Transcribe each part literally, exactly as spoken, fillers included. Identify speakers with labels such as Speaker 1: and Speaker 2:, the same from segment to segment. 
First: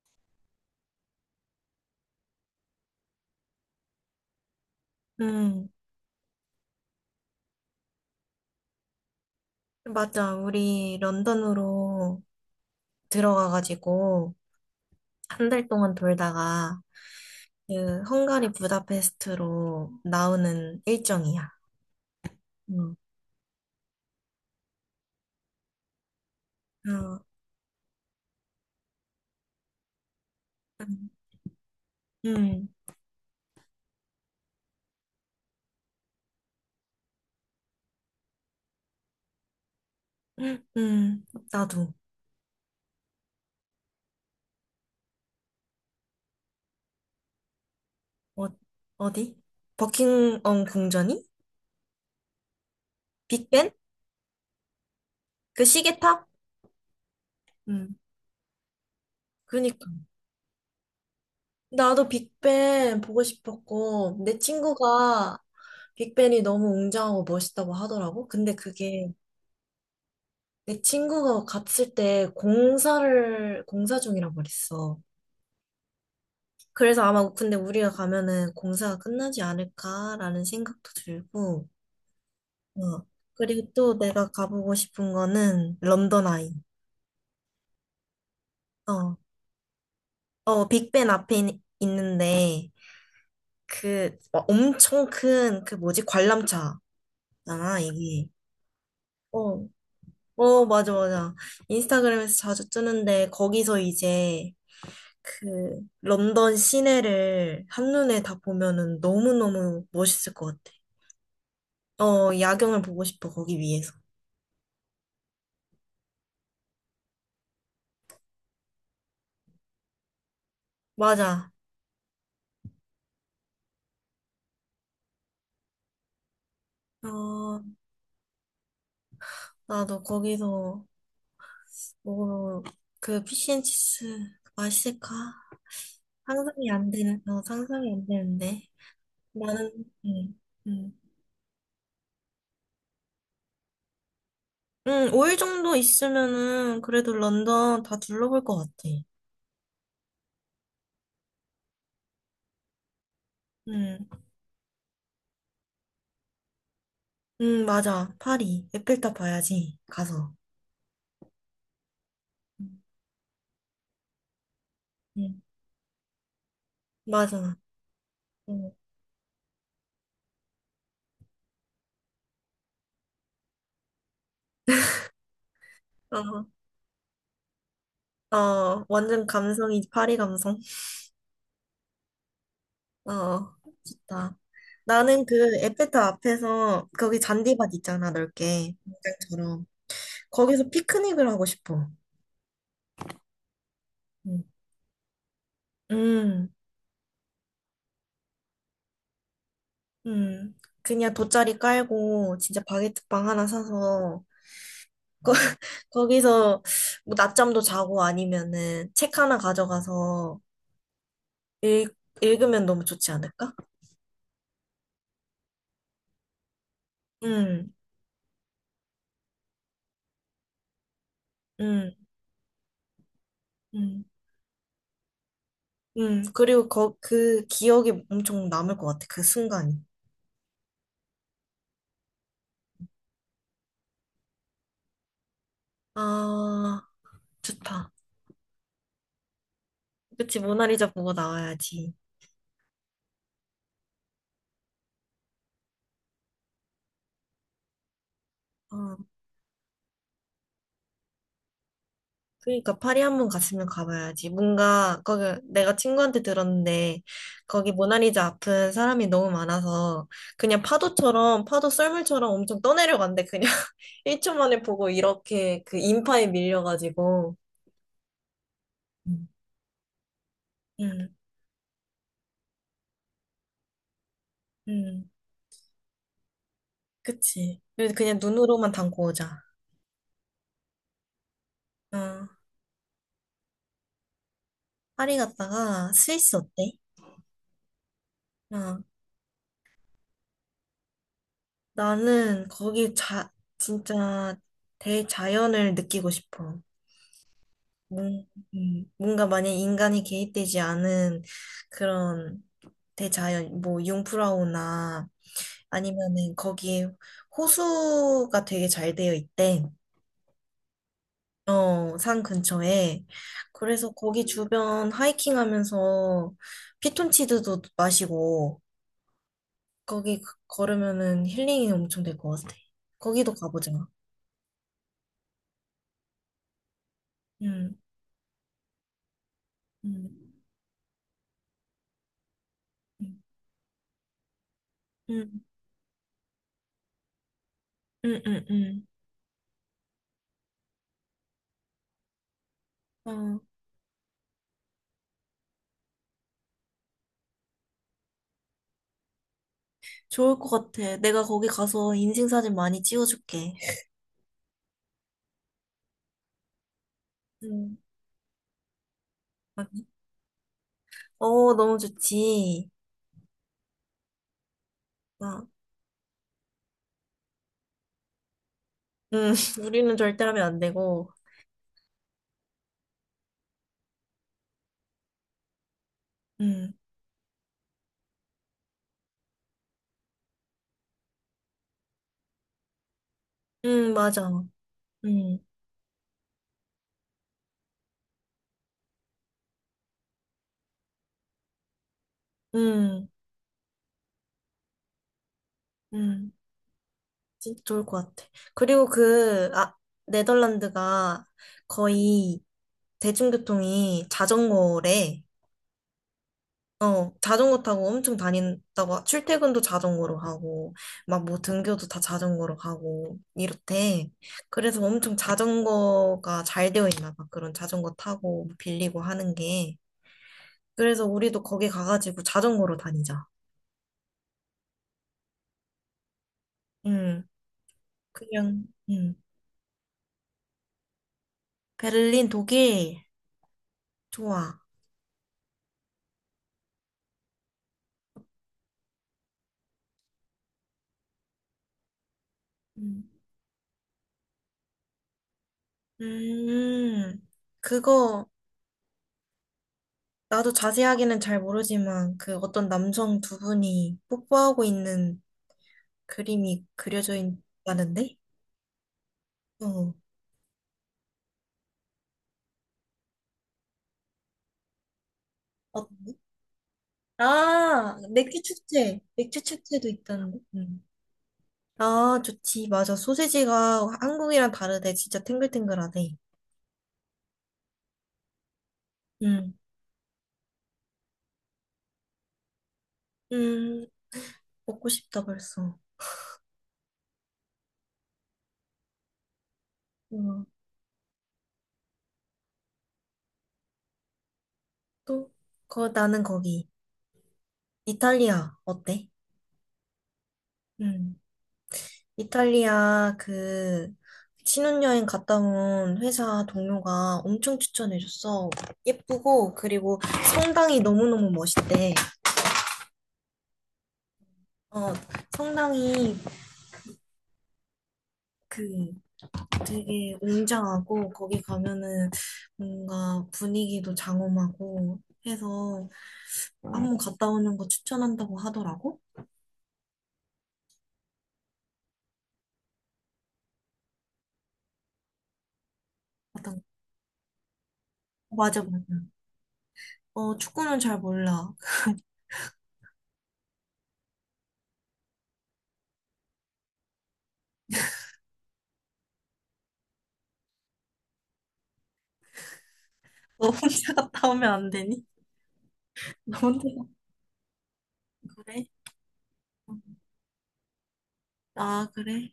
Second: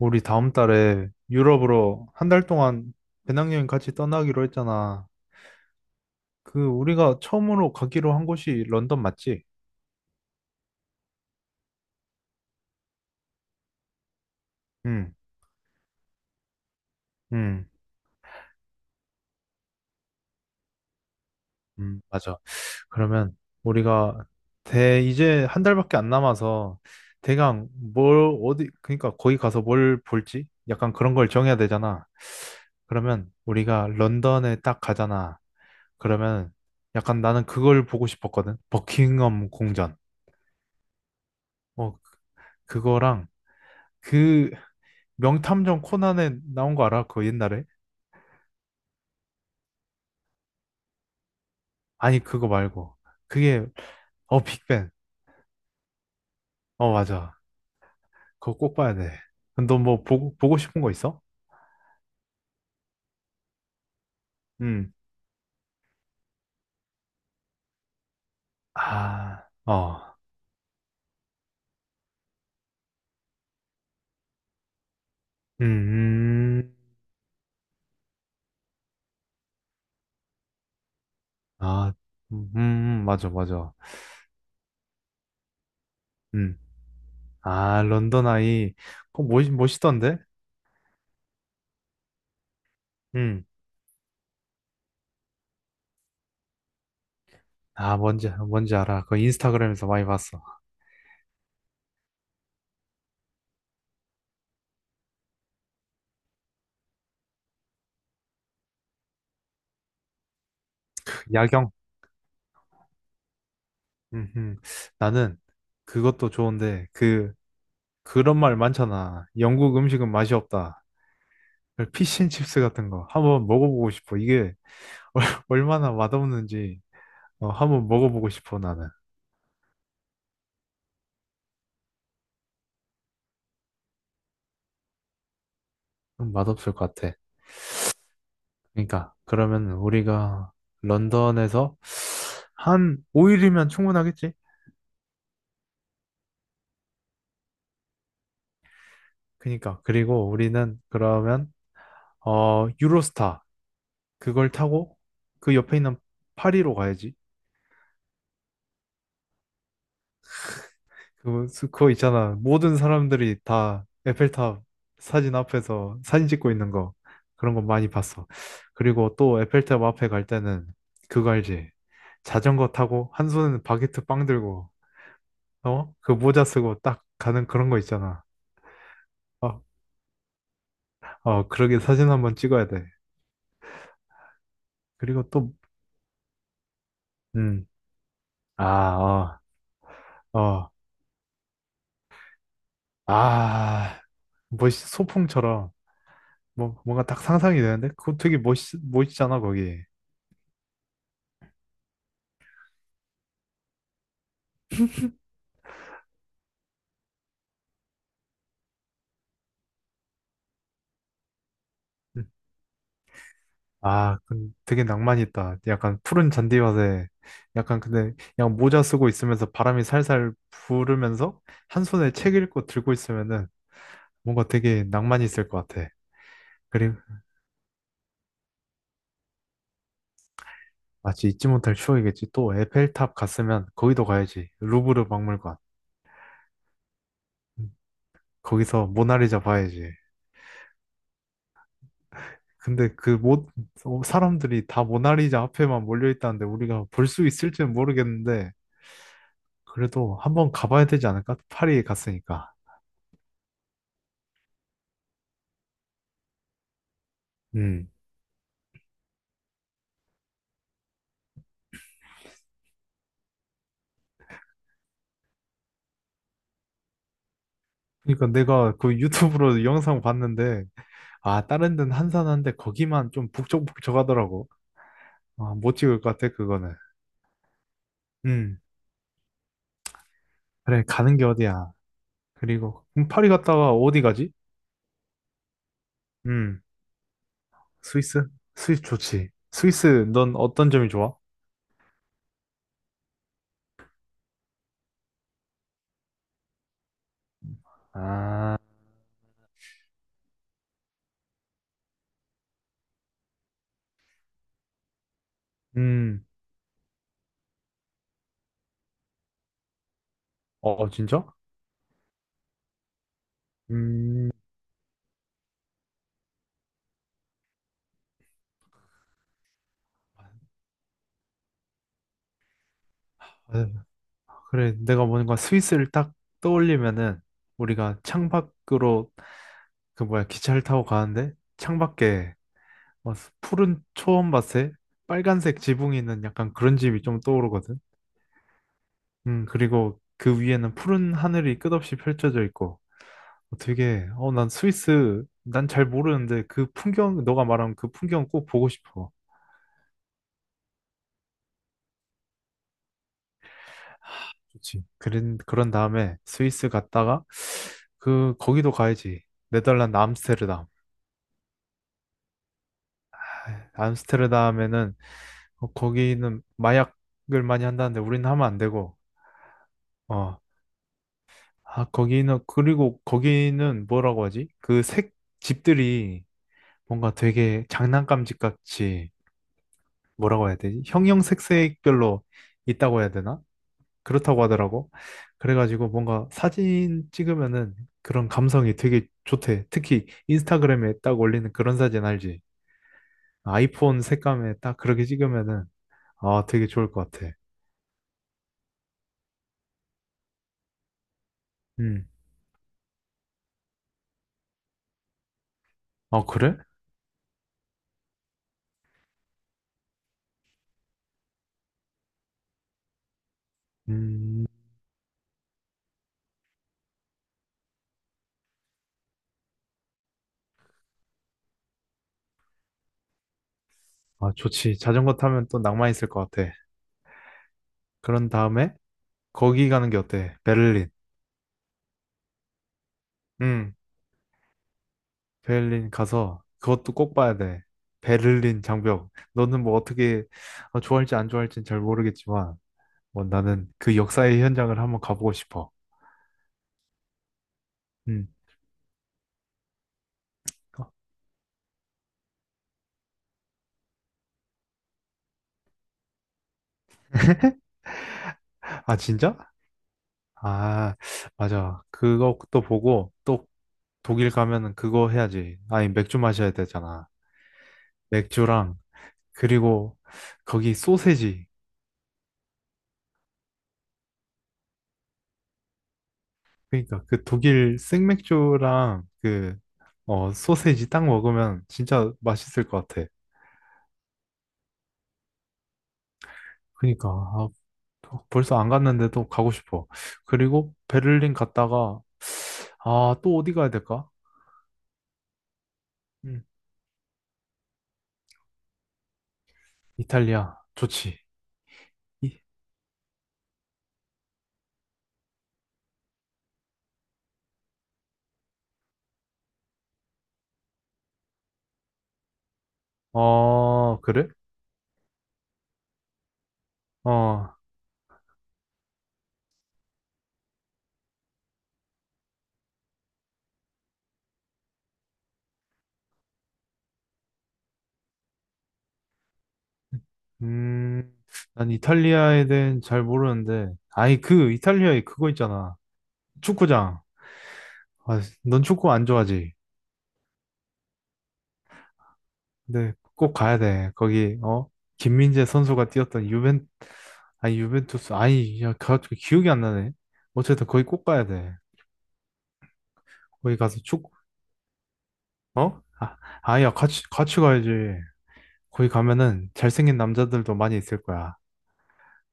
Speaker 1: 우리 다음 달에 유럽으로 한 달 동안 배낭여행 같이 떠나기로 했잖아.
Speaker 2: 음,
Speaker 1: 그 우리가 처음으로 가기로 한 곳이 런던 맞지?
Speaker 2: 맞아. 우리 런던으로 들어가가지고
Speaker 1: 응,
Speaker 2: 한 달 동안 돌다가
Speaker 1: 응,
Speaker 2: 그 헝가리 부다페스트로 나오는 일정이야.
Speaker 1: 응, 맞아.
Speaker 2: 음,
Speaker 1: 그러면 우리가 대 이제 한 달밖에 안 남아서
Speaker 2: 어,
Speaker 1: 대강 뭘 어디 그러니까 거기 가서 뭘 볼지 약간
Speaker 2: 음,
Speaker 1: 그런 걸 정해야 되잖아.
Speaker 2: 음,
Speaker 1: 그러면 우리가 런던에 딱 가잖아. 그러면 약간 나는 그걸 보고 싶었거든. 버킹엄 궁전.
Speaker 2: 음, 나도.
Speaker 1: 어, 그거랑 그 명탐정 코난에 나온 거 알아? 그거 옛날에?
Speaker 2: 어, 어디? 버킹엄 궁전이?
Speaker 1: 아니, 그거 말고. 그게,
Speaker 2: 빅벤?
Speaker 1: 어, 빅뱅.
Speaker 2: 그 시계탑?
Speaker 1: 어, 맞아.
Speaker 2: 음,
Speaker 1: 그거 꼭 봐야 돼. 너
Speaker 2: 그니까.
Speaker 1: 뭐 보고, 보고 싶은 거 있어?
Speaker 2: 나도 빅벤 보고 싶었고, 내
Speaker 1: 음.
Speaker 2: 친구가 빅벤이 너무 웅장하고 멋있다고 하더라고. 근데 그게
Speaker 1: 아, 어.
Speaker 2: 내 친구가 갔을 때 공사를, 공사 중이라고 그랬어.
Speaker 1: 음, 음.
Speaker 2: 그래서 아마 근데 우리가 가면은 공사가 끝나지 않을까라는 생각도 들고,
Speaker 1: 아, 음, 음,
Speaker 2: 어.
Speaker 1: 음. 맞아,
Speaker 2: 그리고
Speaker 1: 맞아.
Speaker 2: 또 내가 가보고 싶은 거는 런던 아이.
Speaker 1: 음. 아, 런던 아이.
Speaker 2: 어,
Speaker 1: 그거 멋, 멋있던데?
Speaker 2: 어, 빅벤 앞에 있- 있는데,
Speaker 1: 음.
Speaker 2: 그 어, 엄청 큰 그 뭐지? 관람차잖아,
Speaker 1: 아,
Speaker 2: 이게.
Speaker 1: 뭔지, 뭔지 알아. 그거
Speaker 2: 어,
Speaker 1: 인스타그램에서 많이 봤어.
Speaker 2: 어, 맞아, 맞아. 인스타그램에서 자주 뜨는데, 거기서 이제 그 런던 시내를 한눈에 다 보면은 너무너무 멋있을 것 같아.
Speaker 1: 야경.
Speaker 2: 어, 야경을 보고 싶어, 거기 위에서.
Speaker 1: 음, 음. 나는 그것도 좋은데, 그, 그런 말 많잖아. 영국 음식은 맛이 없다.
Speaker 2: 맞아.
Speaker 1: 피쉬앤칩스 같은 거 한번 먹어보고 싶어. 이게 얼마나 맛없는지 어,
Speaker 2: 어,
Speaker 1: 한번 먹어보고 싶어 나는.
Speaker 2: 나도 거기서 뭐, 그 피시앤치스 맛있을까?
Speaker 1: 음,
Speaker 2: 상상이
Speaker 1: 맛없을
Speaker 2: 안
Speaker 1: 것 같아.
Speaker 2: 되는, 어, 상상이 안 되는데.
Speaker 1: 그러니까 그러면
Speaker 2: 나는, 응,
Speaker 1: 우리가
Speaker 2: 응.
Speaker 1: 런던에서 한 오 일이면 충분하겠지?
Speaker 2: 응, 오 일 정도 있으면은 그래도 런던 다 둘러볼 것 같아.
Speaker 1: 그러니까 그리고 우리는 그러면 어 유로스타
Speaker 2: 응,
Speaker 1: 그걸 타고 그 옆에 있는 파리로 가야지.
Speaker 2: 응, 맞아. 파리. 에펠탑 봐야지, 가서.
Speaker 1: 그, 수- 그거 있잖아.
Speaker 2: 응,
Speaker 1: 모든 사람들이 다 에펠탑 사진
Speaker 2: 응.
Speaker 1: 앞에서 사진 찍고 있는 거. 그런
Speaker 2: 맞아.
Speaker 1: 거 많이 봤어.
Speaker 2: 응.
Speaker 1: 그리고 또 에펠탑 앞에 갈 때는 그거 알지? 자전거 타고 한 손에는 바게트 빵 들고, 어? 그 모자
Speaker 2: 어,
Speaker 1: 쓰고 딱 가는 그런 거 있잖아.
Speaker 2: 어, 완전
Speaker 1: 어,
Speaker 2: 감성이 파리 감성.
Speaker 1: 어, 그러게 사진 한번 찍어야 돼.
Speaker 2: 어, 좋다.
Speaker 1: 그리고
Speaker 2: 나는
Speaker 1: 또,
Speaker 2: 그 에펠탑 앞에서 거기
Speaker 1: 음,
Speaker 2: 잔디밭 있잖아,
Speaker 1: 아,
Speaker 2: 넓게.
Speaker 1: 어,
Speaker 2: 공장처럼. 거기서
Speaker 1: 어,
Speaker 2: 피크닉을 하고 싶어.
Speaker 1: 아,
Speaker 2: 응.
Speaker 1: 멋있, 소풍처럼,
Speaker 2: 음,
Speaker 1: 뭐, 뭔가 딱 상상이 되는데? 그거 되게 멋있, 멋있잖아, 거기.
Speaker 2: 음. 그냥 돗자리 깔고 진짜 바게트빵 하나 사서 거, 거기서 뭐 낮잠도 자고 아니면은 책 하나 가져가서 읽,
Speaker 1: 음.
Speaker 2: 읽으면 너무 좋지 않을까?
Speaker 1: 아, 근 되게 낭만 있다. 약간 푸른 잔디밭에
Speaker 2: 음,
Speaker 1: 약간 근데 그냥 모자 쓰고 있으면서 바람이 살살 부르면서 한
Speaker 2: 음,
Speaker 1: 손에 책 읽고 들고 있으면은
Speaker 2: 음.
Speaker 1: 뭔가 되게 낭만이 있을 것 같아.
Speaker 2: 음, 그리고 거,
Speaker 1: 그리고
Speaker 2: 그 기억이 엄청 남을 것 같아, 그 순간이.
Speaker 1: 마치 잊지 못할 추억이겠지. 또 에펠탑 갔으면 거기도 가야지. 루브르 박물관.
Speaker 2: 아,
Speaker 1: 음,
Speaker 2: 좋다.
Speaker 1: 거기서 모나리자 봐야지.
Speaker 2: 그치, 모나리자 보고 나와야지.
Speaker 1: 근데 그 모, 어, 사람들이 다 모나리자 앞에만 몰려 있다는데 우리가 볼 수 있을지는 모르겠는데
Speaker 2: 어,
Speaker 1: 그래도 한번 가봐야 되지 않을까? 파리에 갔으니까.
Speaker 2: 그러니까 파리 한번 갔으면 가봐야지. 뭔가 거기 내가 친구한테 들었는데 거기
Speaker 1: 음.
Speaker 2: 모나리자 앞은 사람이 너무 많아서 그냥 파도처럼 파도 썰물처럼 엄청 떠내려간대 그냥 일 초 만에 보고 이렇게 그 인파에 밀려가지고.
Speaker 1: 그러니까 내가 그
Speaker 2: 음,
Speaker 1: 유튜브로 영상 봤는데
Speaker 2: 음,
Speaker 1: 아 다른 데는 한산한데 거기만 좀 북적북적하더라고.
Speaker 2: 음,
Speaker 1: 아, 못 찍을 것 같아 그거는.
Speaker 2: 그치. 그래서 그냥
Speaker 1: 음
Speaker 2: 눈으로만 담고 오자.
Speaker 1: 그래 가는 게 어디야.
Speaker 2: 어,
Speaker 1: 그리고 그럼 파리 갔다가 어디 가지?
Speaker 2: 파리 갔다가 스위스
Speaker 1: 음
Speaker 2: 어때?
Speaker 1: 스위스?
Speaker 2: 어,
Speaker 1: 스위스 좋지. 스위스 넌 어떤 점이 좋아?
Speaker 2: 나는 거기 자, 진짜 대자연을 느끼고 싶어. 뭔-
Speaker 1: 아,
Speaker 2: 음, 뭔가 만약 인간이 개입되지 않은 그런 대자연, 뭐 융프라우나
Speaker 1: 음,
Speaker 2: 아니면은 거기에 호수가 되게 잘 되어 있대.
Speaker 1: 어 진짜?
Speaker 2: 어, 산 근처에. 그래서 거기
Speaker 1: 음,
Speaker 2: 주변 하이킹 하면서 피톤치드도 마시고 거기 그- 걸으면은 힐링이 엄청 될 것 같아. 거기도
Speaker 1: 아유,
Speaker 2: 가보자.
Speaker 1: 그래 내가 뭔가 스위스를 딱 떠올리면은
Speaker 2: 응.
Speaker 1: 우리가 창밖으로 그
Speaker 2: 응.
Speaker 1: 뭐야 기차를 타고 가는데 창밖에 와, 푸른 초원 밭에
Speaker 2: 응,
Speaker 1: 빨간색 지붕이 있는 약간 그런 집이 좀 떠오르거든.
Speaker 2: 응, 응, 응.
Speaker 1: 음, 그리고 그 위에는 푸른 하늘이 끝없이 펼쳐져 있고
Speaker 2: 어,
Speaker 1: 어, 되게 어, 난 스위스 난 잘 모르는데 그 풍경 너가 말한 그 풍경 꼭 보고 싶어.
Speaker 2: 좋을 것 같아. 내가 거기 가서 인생사진 많이 찍어줄게.
Speaker 1: 좋지. 그런 그런 다음에 스위스 갔다가
Speaker 2: 응.
Speaker 1: 그 거기도 가야지.
Speaker 2: 아,
Speaker 1: 네덜란드 암스테르담.
Speaker 2: 어, 너무 좋지.
Speaker 1: 아, 암스테르담에는
Speaker 2: 막,
Speaker 1: 어, 거기는 마약을 많이 한다는데 우리는 하면 안 되고
Speaker 2: 응, 우리는 절대
Speaker 1: 어
Speaker 2: 하면 안 되고.
Speaker 1: 아, 거기는, 그리고 거기는 뭐라고 하지? 그 색, 집들이
Speaker 2: 응,
Speaker 1: 뭔가 되게 장난감 집 같이, 뭐라고 해야 되지? 형형색색별로 있다고 해야 되나?
Speaker 2: 응, 맞아.
Speaker 1: 그렇다고 하더라고.
Speaker 2: 응,
Speaker 1: 그래가지고 뭔가 사진 찍으면은 그런 감성이 되게 좋대. 특히 인스타그램에 딱 올리는 그런 사진 알지?
Speaker 2: 응,
Speaker 1: 아이폰 색감에 딱 그렇게 찍으면은,
Speaker 2: 응.
Speaker 1: 아, 되게 좋을 것 같아.
Speaker 2: 진짜 좋을 것 같아. 그리고 그, 아, 네덜란드가
Speaker 1: 음.
Speaker 2: 거의 대중교통이 자전거래.
Speaker 1: 아, 그래?
Speaker 2: 어, 자전거 타고 엄청 다닌다고, 하- 출퇴근도 자전거로 하고, 막 뭐 등교도 다 자전거로 가고, 이렇대.
Speaker 1: 음,
Speaker 2: 그래서 엄청 자전거가 잘 되어 있나 봐. 그런 자전거 타고 뭐 빌리고 하는 게. 그래서 우리도 거기 가가지고 자전거로 다니자.
Speaker 1: 아, 좋지. 자전거 타면 또 낭만 있을 것 같아.
Speaker 2: 응,
Speaker 1: 그런
Speaker 2: 그냥,
Speaker 1: 다음에,
Speaker 2: 응.
Speaker 1: 거기 가는 게 어때? 베를린.
Speaker 2: 베를린, 독일,
Speaker 1: 응,
Speaker 2: 좋아.
Speaker 1: 베를린 가서 그것도 꼭 봐야 돼. 베를린 장벽. 너는 뭐 어떻게 어, 좋아할지 안 좋아할지는 잘 모르겠지만,
Speaker 2: 음,
Speaker 1: 뭐 나는 그 역사의 현장을 한번 가보고 싶어.
Speaker 2: 음, 그거,
Speaker 1: 응.
Speaker 2: 나도 자세하게는 잘 모르지만, 그 어떤 남성 두 분이 뽀뽀하고 있는 그림이 그려져 있다는데?
Speaker 1: 아, 진짜?
Speaker 2: 어.
Speaker 1: 아, 맞아. 그것도 보고 또 독일 가면은 그거 해야지.
Speaker 2: 어,
Speaker 1: 아니,
Speaker 2: 떤
Speaker 1: 맥주 마셔야 되잖아.
Speaker 2: 아, 맥주
Speaker 1: 맥주랑
Speaker 2: 축제. 맥주 축제도
Speaker 1: 그리고
Speaker 2: 있다는데.
Speaker 1: 거기
Speaker 2: 음.
Speaker 1: 소세지.
Speaker 2: 아, 좋지. 맞아. 소세지가 한국이랑 다르대. 진짜 탱글탱글하대.
Speaker 1: 그러니까 그 독일 생맥주랑
Speaker 2: 음.
Speaker 1: 그 어, 소세지 딱 먹으면 진짜 맛있을 것 같아.
Speaker 2: 음, 먹고 싶다, 벌써.
Speaker 1: 그러니까 아, 벌써 안 갔는데도 가고 싶어.
Speaker 2: 음.
Speaker 1: 그리고 베를린 갔다가 아, 또 어디 가야 될까?
Speaker 2: 또, 거, 나는
Speaker 1: 음,
Speaker 2: 거기. 이탈리아, 어때?
Speaker 1: 이탈리아
Speaker 2: 음.
Speaker 1: 좋지. 이-
Speaker 2: 이탈리아, 그, 신혼여행 갔다 온 회사 동료가 엄청 추천해줬어. 예쁘고, 그리고 성당이 너무너무 멋있대.
Speaker 1: 어, 그래?
Speaker 2: 어, 성당이
Speaker 1: 어,
Speaker 2: 그 되게 웅장하고 거기 가면은 뭔가 분위기도 장엄하고 해서 한번 갔다 오는 거 추천한다고 하더라고.
Speaker 1: 음, 난 이탈리아에 대해 잘 모르는데. 아니 그 이탈리아에 그거 있잖아.
Speaker 2: 어
Speaker 1: 축구장. 아,
Speaker 2: 맞아
Speaker 1: 넌
Speaker 2: 맞아.
Speaker 1: 축구 안 좋아하지?
Speaker 2: 어, 축구는 잘 몰라.
Speaker 1: 근데 꼭 가야 돼. 거기 어 김민재 선수가 뛰었던 유벤 아니 유벤투스 아니 야 갑자기 기억이 안 나네. 어쨌든 거기 꼭 가야 돼.
Speaker 2: 너
Speaker 1: 거기 가서
Speaker 2: 혼자
Speaker 1: 축구
Speaker 2: 갔다 오면 안 되니?
Speaker 1: 어? 아,
Speaker 2: 너 혼자
Speaker 1: 아야
Speaker 2: 갔다-
Speaker 1: 같이 같이 가야지.
Speaker 2: 그래?
Speaker 1: 거기 가면은 잘생긴 남자들도 많이 있을 거야.
Speaker 2: 아, 그래?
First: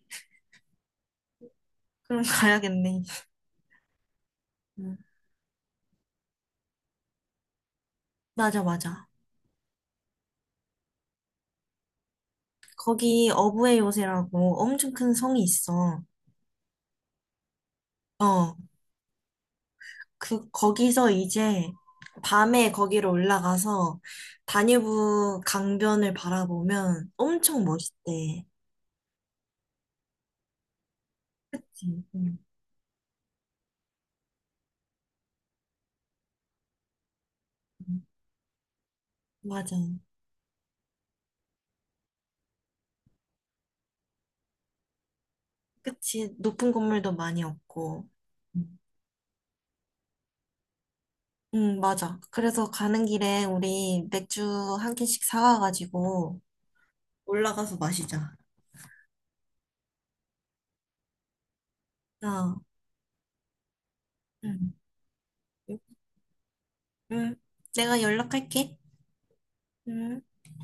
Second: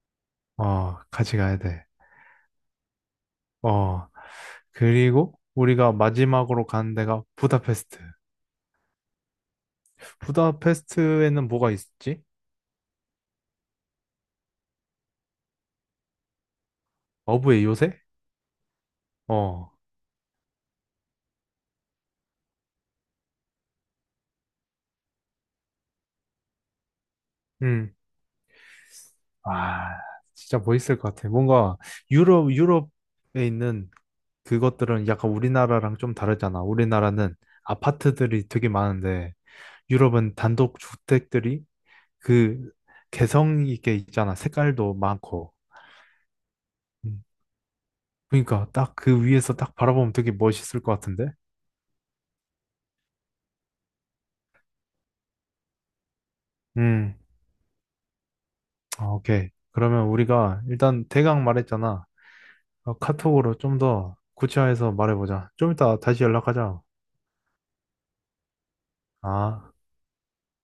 Speaker 1: 어 같이 가야 돼.
Speaker 2: 그럼 가야겠네.
Speaker 1: 어
Speaker 2: 응.
Speaker 1: 그리고 우리가 마지막으로 가는 데가 부다페스트.
Speaker 2: 맞아 맞아.
Speaker 1: 부다페스트에는 뭐가 있지?
Speaker 2: 거기 어부의 요새라고 엄청 큰 성이 있어.
Speaker 1: 어부의 요새?
Speaker 2: 어.
Speaker 1: 어.
Speaker 2: 그, 거기서 이제 밤에 거기로 올라가서 다뉴브 강변을 바라보면 엄청
Speaker 1: 음.
Speaker 2: 멋있대.
Speaker 1: 와, 진짜 멋있을 것 같아. 뭔가
Speaker 2: 음, 음,
Speaker 1: 유럽, 유럽에 있는 그것들은 약간 우리나라랑 좀 다르잖아. 우리나라는
Speaker 2: 음.
Speaker 1: 아파트들이 되게 많은데
Speaker 2: 맞아.
Speaker 1: 유럽은 단독 주택들이 그 개성 있게 있잖아. 색깔도 많고.
Speaker 2: 그치. 높은 건물도
Speaker 1: 음,
Speaker 2: 많이 없고.
Speaker 1: 그러니까
Speaker 2: 음,
Speaker 1: 딱 그 위에서 딱 바라보면 되게 멋있을 것 같은데.
Speaker 2: 음, 맞아. 그래서 가는 길에 우리 맥주 한 캔씩 사와가지고
Speaker 1: 음,
Speaker 2: 올라가서 마시자.
Speaker 1: 아, 오케이. 그러면 우리가 일단 대강 말했잖아.
Speaker 2: 어,
Speaker 1: 어, 카톡으로 좀 더
Speaker 2: 응,
Speaker 1: 구체화해서 말해보자. 좀 이따 다시 연락하자.
Speaker 2: 응. 내가 연락할게.
Speaker 1: 아.
Speaker 2: 응.